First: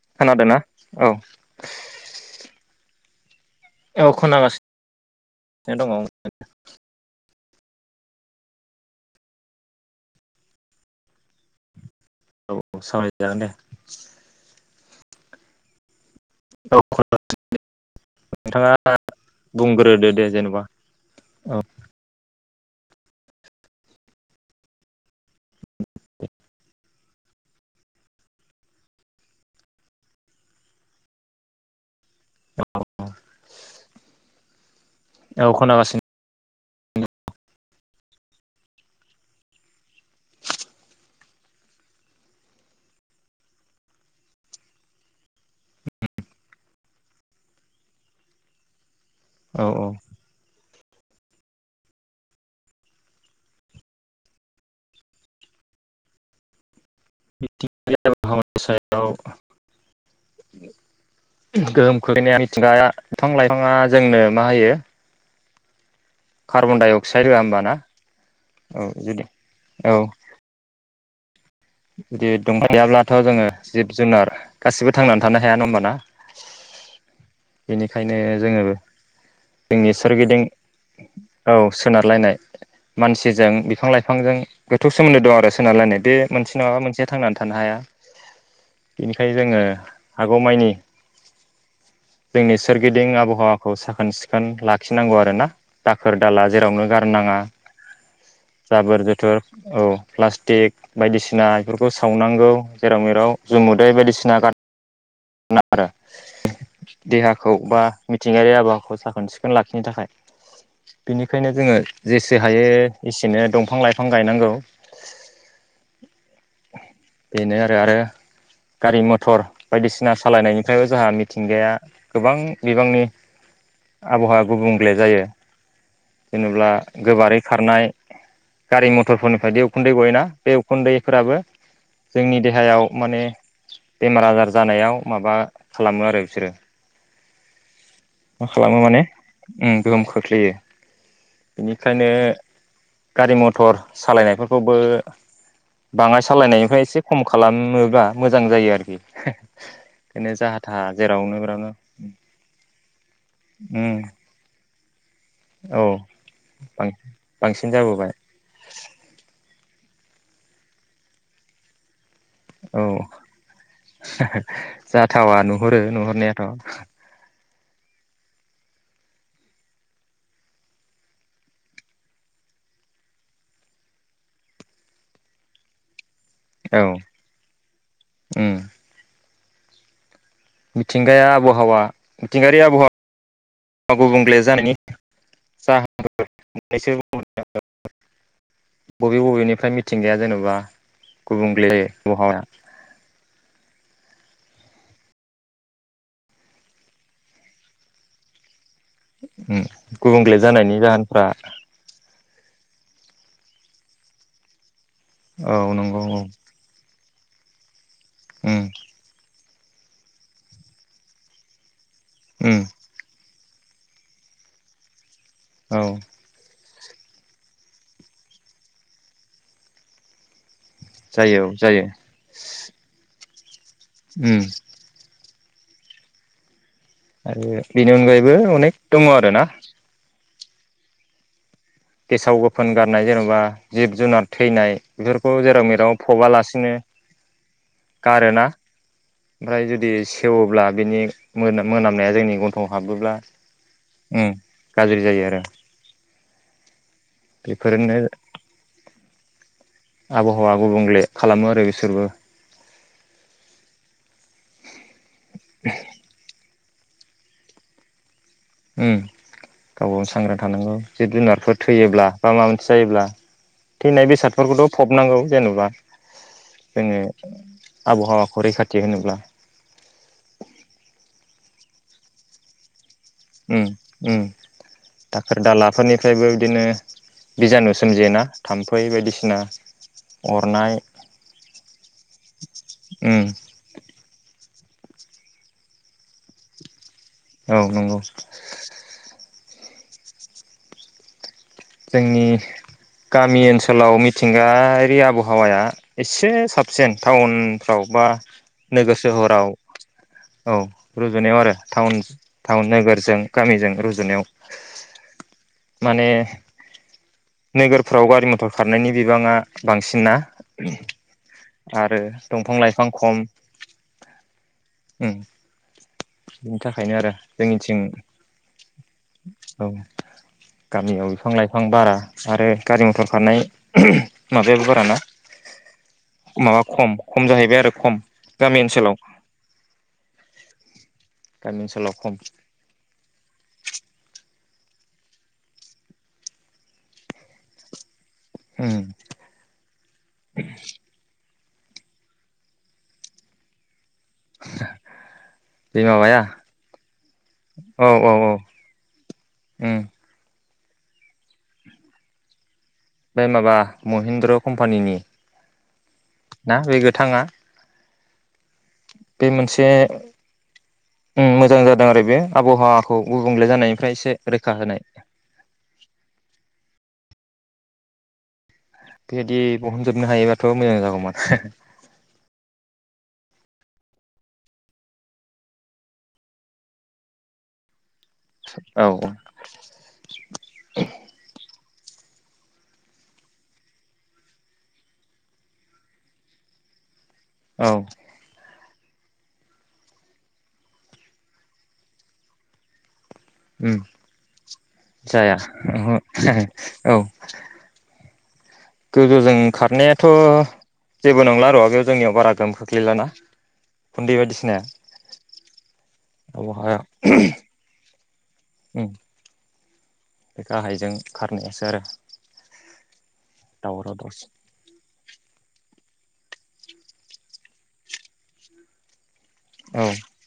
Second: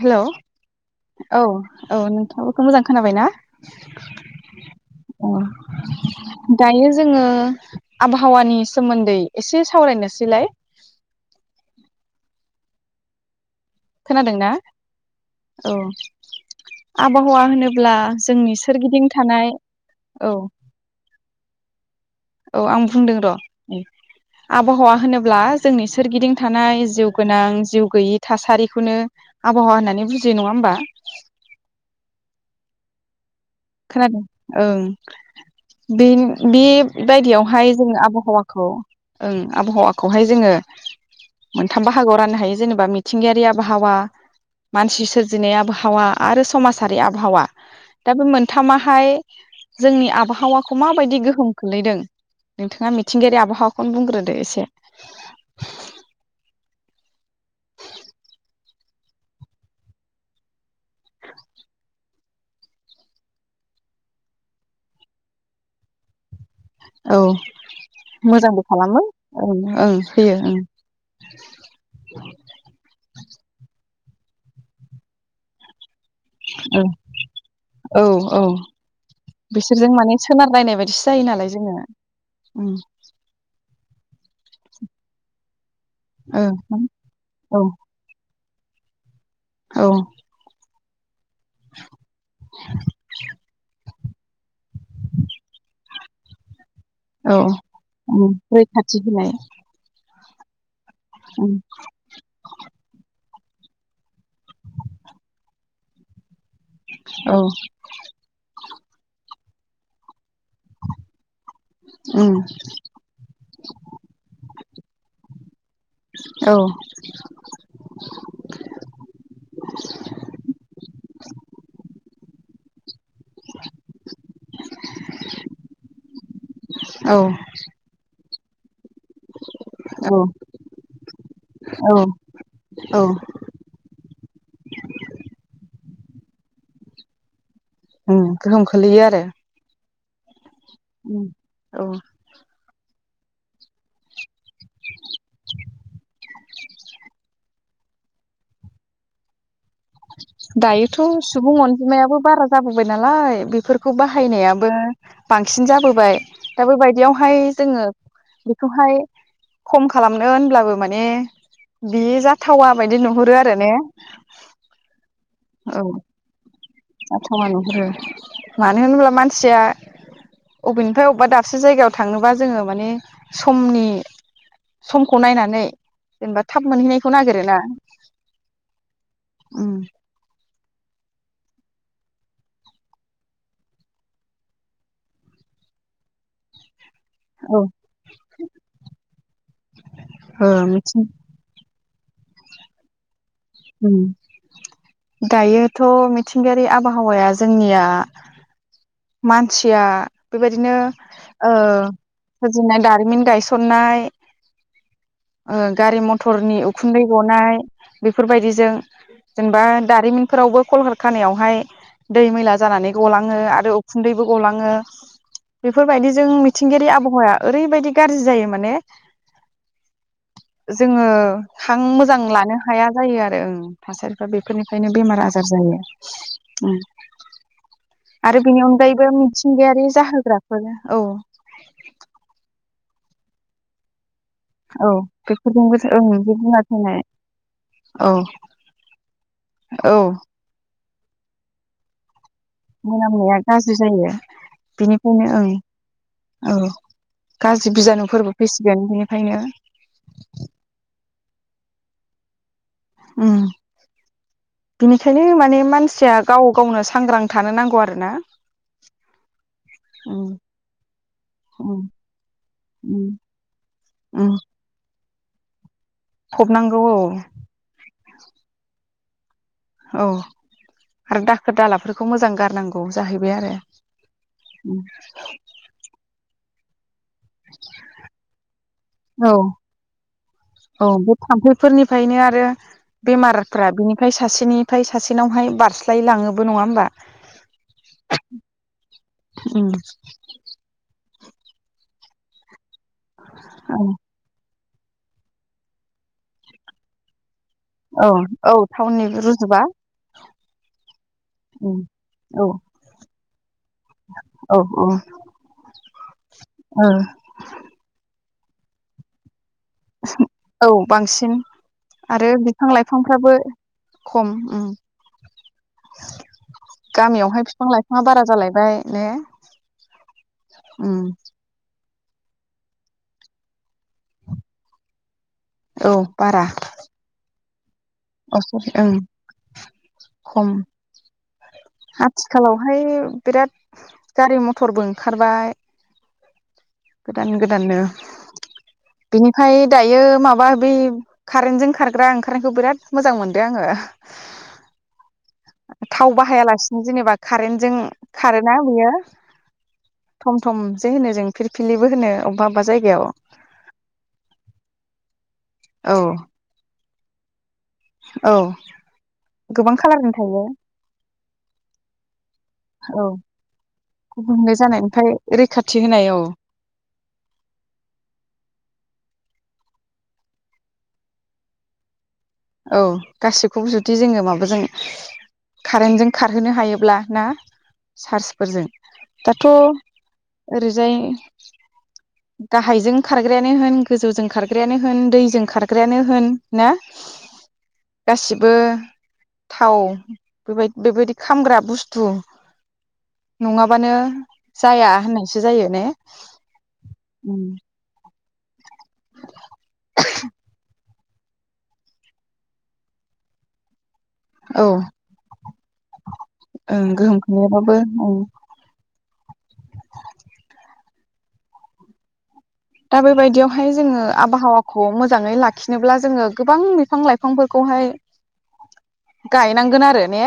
Hello औ औ नोंथांङाबो खो मोजां खोनाबाय ना? औ अ खोनागासिनो दङ। दायो जोङो आबहावानि सोमोन्दै एसे सावरायनोसैलाय। औ औ सावराय जागोन दे। खोनादोंना? औ। औ आबहावा होनोब्ला जोंनि नोंथाङा सोरगिदिं थानाय बुंग्रोदो दे औ। जेनेबा औ औ आं बुंदों र'आबहावा होनोब्ला जोंनि सोरगिदिं थानाय जिउ। गोनां जिउ गैयि थासारिखौनो आबहावा होननानै बुजियो नङा होमबा। खोनादों ओं। औ खोनागासिनो। बे बायदियावहाय जोङो आबहावाखौ ओं आबहावाखौहाय जोङो मोनथाम बाहागोआव राननो हायो जेनेबा मिथिंगायारि आबहावा मानसि सोरजिनाय आबहावा आरो समाजारि आबहावा दा बे मोन थामाहाय। औ औ जोंनि आबहावा खौ माबायदि गोहोम खोलैदों नोंथाङा मिथिंगायारि आबहावाखौनो बुंग्रोदो एसे। मिथिंगा [unintelligible] सायाव गोहोम खोख्लैनाया मिथिंगाया बिफां लाइफाङा जोंनो मा होयो। कार्बन डाइ औ अक्साइड होआ होमबाना मोजांबो औ खालामो जुदि ओं औ होयो ओं। [inaudible] [unintelligible] [unintelligible] जोङो जिब जुनार गासिबो थांनानै थानो हाया नङा होमबा ना। [unintelligible] औ औ जोङो जोंनि बिसोरजों माने सोरगिदिं सोनारलायनाय बायदिसो जायो औ नालाय जोङो ओं। फांजों गोथौ सोमोनदो दं आरो सोनार लायनाय बे मोनसे ओ नङाबा मोनसेया थांनानै थानो हाया। बेनिखायनो जोङो औ हागौ माइनि। जोंनि सोरगिदिं आबहावाखौ साखोन सिखोन लाखिनांगौ आरोना दाखोर दाला जेरावनो। गारनाङा औ ओं रैखाथि जाबोर होनाय। जोथोर औ प्लास्टिक। बायदिसिना उम इफोरखौ सावनांगौ जेराव मेराव। जुमुदै बायदिसिना गारनाङा [unintelligible] औ देहाखौ बा मिथिंगायारि आबहावाखौ साखोन सिख खोन लाखिनो थाखाय। बिनिखायनो जोङो उम जेसे हायो एसेनो दंफां लाइफां गायनांगौ। औ बेनो आरो आरो गारि मथर बायदिसिना सालायनायनिफ्रायबो जोंहा मिथिंगाया गोबां बिबांनि आबहावा गुबुंग्ले जायो जेनेब्ला औ गोबारै खारनाय गारि मथरफोरनिफ्राय दि उखुन्दै गयो औ ना बे बेफोराबो औ जोंनि देहायाव औ माने बेमार आजार जानायाव माबा खालामो आरो बिसोरो। उम मा गोहोम खालामो माने खोलैयो आरो। उम गोहोम खोख्लैयो। उम औ बेनिखायनो गारि मथर सालायनायफोरखौबो बाङाय सालायनायनिफ्राय एसे खम खालामोबा मोजां जायो आरोखि। बेनो जाहा थाहा दायोथ' जेरावनो सुबुं मेरावनो अनजिमायाबो बारा जाबोबाय नाला लाय उम बेफोरखौ बाहायनायाबो बांसिन औ जाबोबाय दा बेबायदियावहाय बांसिन जोङो जाबोबाय बेखौहाय खम खालामनो होनब्लाबो माने बियो जाथावा औ बायदि नुहुरो आरो ने? थावा नुहरो औ नुहुरनायाथ'। जाथावा नुहुरो मानो होनब्ला मानसिया अबेनिफाय अबबा दाबसे जायगायाव थांनोबा जोङो माने समनि समखौ नायनानै जेनेबा थाब औ मोनहैनायखौ नागेरोना। उम उम मिथिंगाया आबहावा मिथिंगायारि आबहावा [unintelligible] गुबुंले जानायनि जाहोन [unintelligible] औ [unintelligible] बबे बबेनिफ्राय मिथिंगाया ओ जेनेबा मिथिं गुबुंले [unintelligible] उम दायोथ' मिथिंगायारि आबहावाया जोंनिया मानसिया गुबुंले बेबायदिनो जानायनि जाहोनफ्रा ओ फुजिनाय दारिमिन गायसननाय ओ औ नंगौ गारि औ मथरनि उखुन्दै गनाय उम बेफोरबायदिजों जेनेबा दारिमिनफोरावबो कलकार खानायावहाय दै मैला उम जानानै गलाङो आरो उखुन्दैबो गलाङो औ बेफोरबायदि जों मि मिथिंगायारि आबहावाया ओरैबायदि गाज्रि जायो माने जोङो जायो औ हां जायो मोजां लानो हाया जायो आरो ए ओं थासारिफ्रा उम बेफोरनिफ्रायनो बेमार आजार जार जयो ओम आरो बेनि अनगायैबो बेनि अनेक दङ अनगायैबो आरोना मिथिंगायारि जाहोग्रा औ फोन गारनाय जेन'बा जिब जुनार थैनाय औ बेफोरखौ जेराव बेफोरजोंबो मेराव ओं जिब जुनार फबालासिनो थैनाय औ गारोना ओमफ्राय जुदि औ सेवोब्ला बेनि मोन मोनामनाय जोंनि गन्थ मोनामनाया गाज्रि जायो गाज्रि जायो बेनिखायनो आरो ओ औ गाज्रि बेफोरनो बिजानुफोरबो फैसिगोन बिनि ओंखायनो आबहावा गुबुंले खालामो आरो बिसोरबो। उम बिनिखायनो माने मानसिया गाव गावनो सांग्रां थानो नांगौ आरो ना। उम गाव गावनो उम सांग्रां थानांगौ जिब जुनारफोर उम थैयोब्ला बा माबा मोनसे जायोब्ला उम थैनाय उम बेसादफोरखौथ' फब नांगौ जेनेबा फबनांगौ औ। आबहावाखौ रैखाथि होनोब्ला। औ आरो दालाफोरखौ मोजां गारनांगौ। जाहैबाय आरो उम उम दाखोर दालाफोरनिफ्रायबो बिदिनो बिजानु सोमजियो ना थाम्फै औ बायदिसिना अरनाय। ओंखायनो आरो उम बेमारफ्रा बिनिफ्राय सासेनि फ्राय सासेनावहाय बारस्लायलाङोबो नङा होमबा? औ नंगौ। उम जोंनि गामि औ ओनसोलाव मिथिंगा यारि आबहावाया एसे साबसिन टाउन फ्राव बा औ औ नोगोर टाउननि सोहोराव रुजुबा औ रुजुनायाव आरो उम टाउन औ टाउन नोगोरजों गामिजों रुजुनायाव औ माने औ नोगोरफ्राव गारि मथर खारनायनि बिबाङा बांसिन ना औ बांसिन आरो दंफां बिफां लाइफां खम लाइफांफ्राबो खम उम। बिनि थाखायनो आरो गामियावहाय बिफां जोंनिथिं लाइफाङा बारा जालायबाय ने औ उम गामियाव बिफां लाइफां बारा। ओमफ्राय गारि मथर खारनाय माबायाबो बाराना? औ बारा माबा खम खम जाहैबाय आरो खम अ गामि सं उम ओनसोलाव खम। गामि ओनसोलाव खम आथिखालावहाय बिराद गारि मथरबो ओंखारबाय गोदान गोदाननो उम बिनिफ्राय दायो माबा बेै खारेनटजों खारग्रा ओंखारनायखौ बिराद मोजां मोनदों आङो। बे थाव माबाया बाहायालासिनो जेनेबा कारेन्टजों औ औ औ कारेन्टा बेयो उम थम जे होनो जों। फिरफिलिबो होनो अबेबा अबेबा जायगायाव बे माबा महिन्द्र कम्पानिनि औ। ना बे गोथाङा औ बे मोनसे गोबां खालारनि थायो ओम मोजां जादों आरो बे आबहावाखौ औ गुबुंले जानायनिफ्राय एसे गुबुंले रैखा होनाय। जानायनिफ्राय रैखाथि होनाय औ बेबायदि बहनजोबनो हायोबाथ' मोजां जागौमोन। औ गासिखौबो जुदि जोङो माबाजों कारेन्टजों खारहोनो हायोब्ला ना? चार्सफोरजों औ औ दाथ' ओरैजाय गाहायजों खारग्रायानो होन गोजौजों खारग्रायानो होन दैजों खारग्रायानो होन ना? औ गासिबो थाव बेबाय-बेबायदि खामग्रा बुस्थु उम नङाबानो जाया होननायसो जायो ने? औ गोजौजों खारनायाथ' जेबो नंला र' बेयाव जोंनियाव बारा गोहोम खोख्लैलाना गुन्दै बायदिसिनाया औ ओं गोहोम खोलोयाबाबो औ। औ। बे गाहायजों खारनायासो आरो। दा बेबायदियावहाय दावराव जोङो दावसि आबहावाखौ मोजाङै लाखिनोब्ला जोङो गोबां बिफां लाइफांफोरखौहाय। औ गायनांगोन आरो ने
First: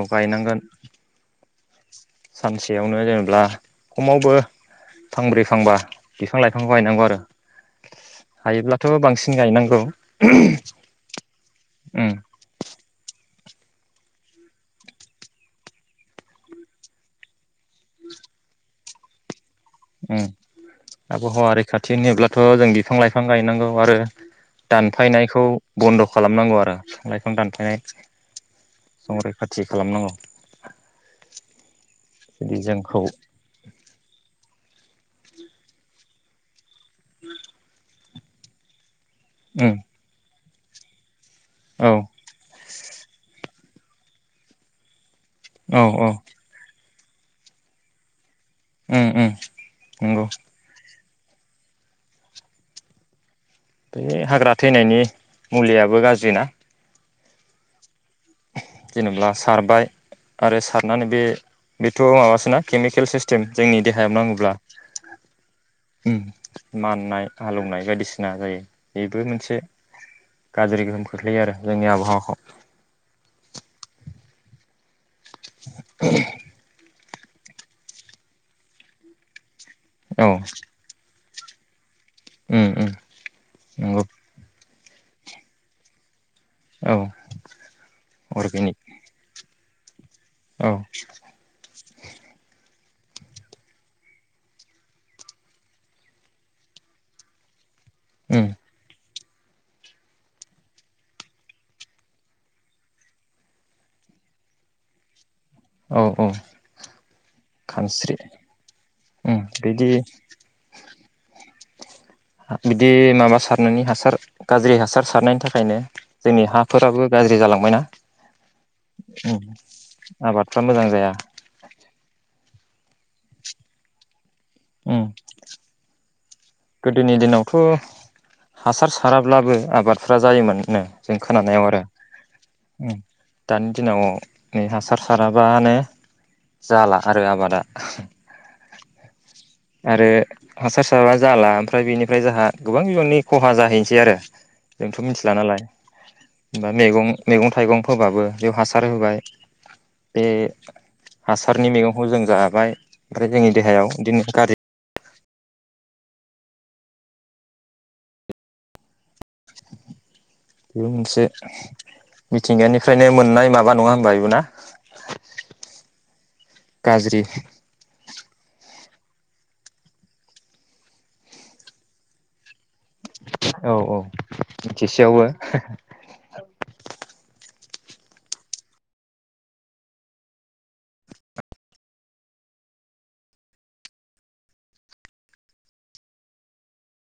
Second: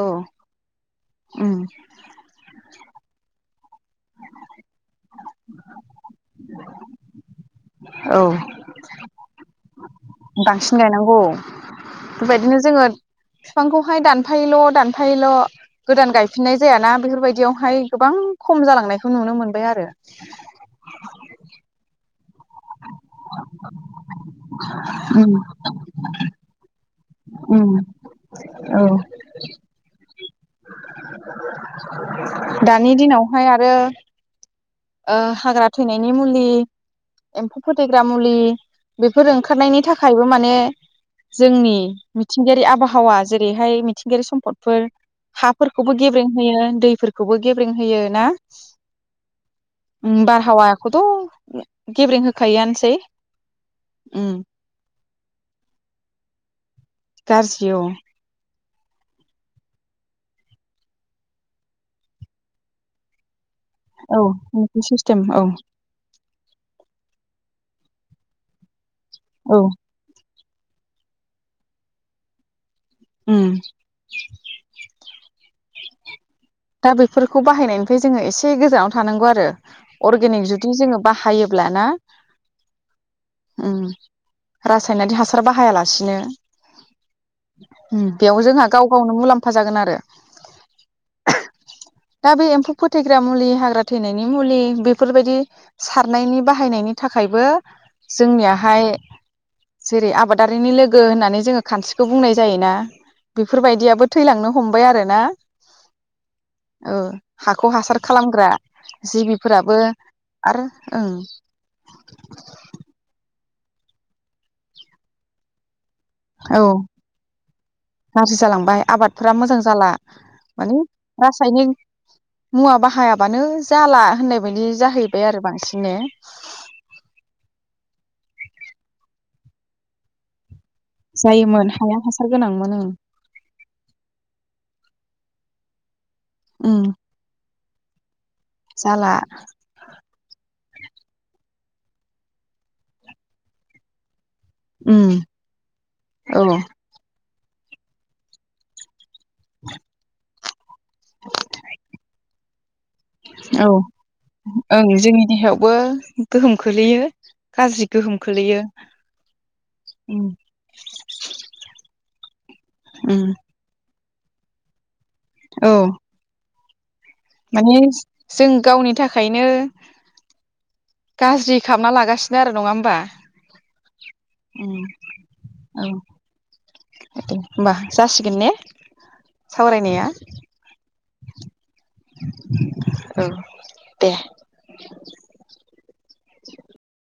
औ। उम। सानसेयावनो जेन'ब्ला। खमावबो फांब्रै फांबा। बिफां लाइफांखौ गायनांगौ आरो। औ हायोब्लाथ' बांसिन गायनांगौ। बांसिन गायनांगौ उम बेबायदिनो जोङो बिफांखौहाय दानफायोल' दानफायोल' गोदान गायफिननाय जायाना । बेफोरबायदियावहाय गोबां खम जालांनायखौ नुनो मोन बाय आरो। खाथिनिब्लाथ' जों बिफां लाइफां गायनांगौ आरो उम दानफायनायखौ बन्द' खालामनांगौ आरो। बिफां लाइफां उम दानफायनाय औ संरैखाथि खालामनांगौ। [inaudible] जुदि दानि जोंखौ दिनावहाय आरो ओ हाग्रा थैनायनि मुलि एम्फौ फोथैग्रा जामुलि बेफोर उम ओंखारनायनि थाखायबो माने जोंनि औ मिथिंगायारि आबहावा जेरै हाय मिथिंगायारि सम्पदफोर औ हाफोरखौबो औ गेब्रें होयो दैफोरखौ खौबो गेब्रें होयो ना? ओम ओम। ओम बारहावा खौथ' गेब्रें होखायोआनोसै। बे उम हाग्रा थैनायनि मुलियाबो गाज्रि ना? गाज्रि औ। जेनेबा सारबाय आरो सारनानै बे बेथ' माबासोना केमिकेल सिस्टेम म जोंनि देहायाव औ नांङोब्ला इउटुब सिस्टेम औ ओ माननाय हालौवनाय बायदिसिना जायो‌। बेबो औ मोनसे गाज्रि गोहोम खोख्लैयो आरो जोंनि आबहावाखौ। ओम [inaudible] दा बेफोरखौ बाहायनायनिफ्राय जोङो एसे गोजानाव थानांगौ आरो। अरगेनिक जुदि जोङो बाहायो। ब्ला ना चम उम उम नंगौ। रासायनारि हासार बाहायालासिनो औ उम बेयाव जोंहा अर्गेनिक गाव गावनो मुलाम्फा जागोन आर रो औ दा बे एम्फौ फोथैग्रा मुलि हाग्रा थैनायनि मुलि बेफोरबायदि सारनायनि बाहायनायनि थाखायबो उम जोंनियाहाय जेरै आबादारिनि लोगो होननानै जोङो खानस्रिखौ बुंनाय जायोना। बेफोरबायदियाबो थैलांनो हमबाय आरोना। औ औ औ हाखौ हासार खानस्रि खालामग्रा उम जिबिफोराबो बिदि आरो ओं नोंनि हासार गाज्रि हासार सारनायनि थाखायनो जोंनि औ हाफोराबो गाज्रि जालांबायना गाज्रि जालांबाय आबादफोरा मोजां जाला आबादफ्रा माने मोजां जाया रासायनिक मुवा बाहायाबानो जाला होननाय बायदि जाहैबाय आरो बांसिननो गोदोनि दिनावथ' हासार साराब्लाबो आबादफ्रा जायोमोन। नो जों खोनानायाव जायोमोन आरो हाया हासार गोनांमोन ओं उम दानि दिनावनि हासार साराबानो उम जाला आरो आबादा जाला आरो हासार साराबा जाला ओमफ्राय बेनिफ्राय जोंहा गोबां बिबाननि खहा जाहैनोसै आरो। जोंथ' उम मिथिला नालाय औ दा मेगं मैगं थाइगं फोबाबो बेयाव हासार होबाय। [inaudible] बे हासारनि मैगंखौ जों जाबाय। ओमफ्राय जोंनि औ देहायाव दिनो [unintelligible] ओं जोंनि देहायावबो गोहोम खोलैयो गाज्रि गोहोम खोलैयो। उम बे मोनसे मिथिंगानिफ्रायनो उम मोननाय माबा नङा होनबा नंगौना औ गाज्रि माने जों गावनि थाखायनो गाज्रि खालामना लागासिनो आरो नङा होन औ औ बिथिसेयावबो औ दे होमबा जासिगोन ने सावरायनाया औ दे [inaudible]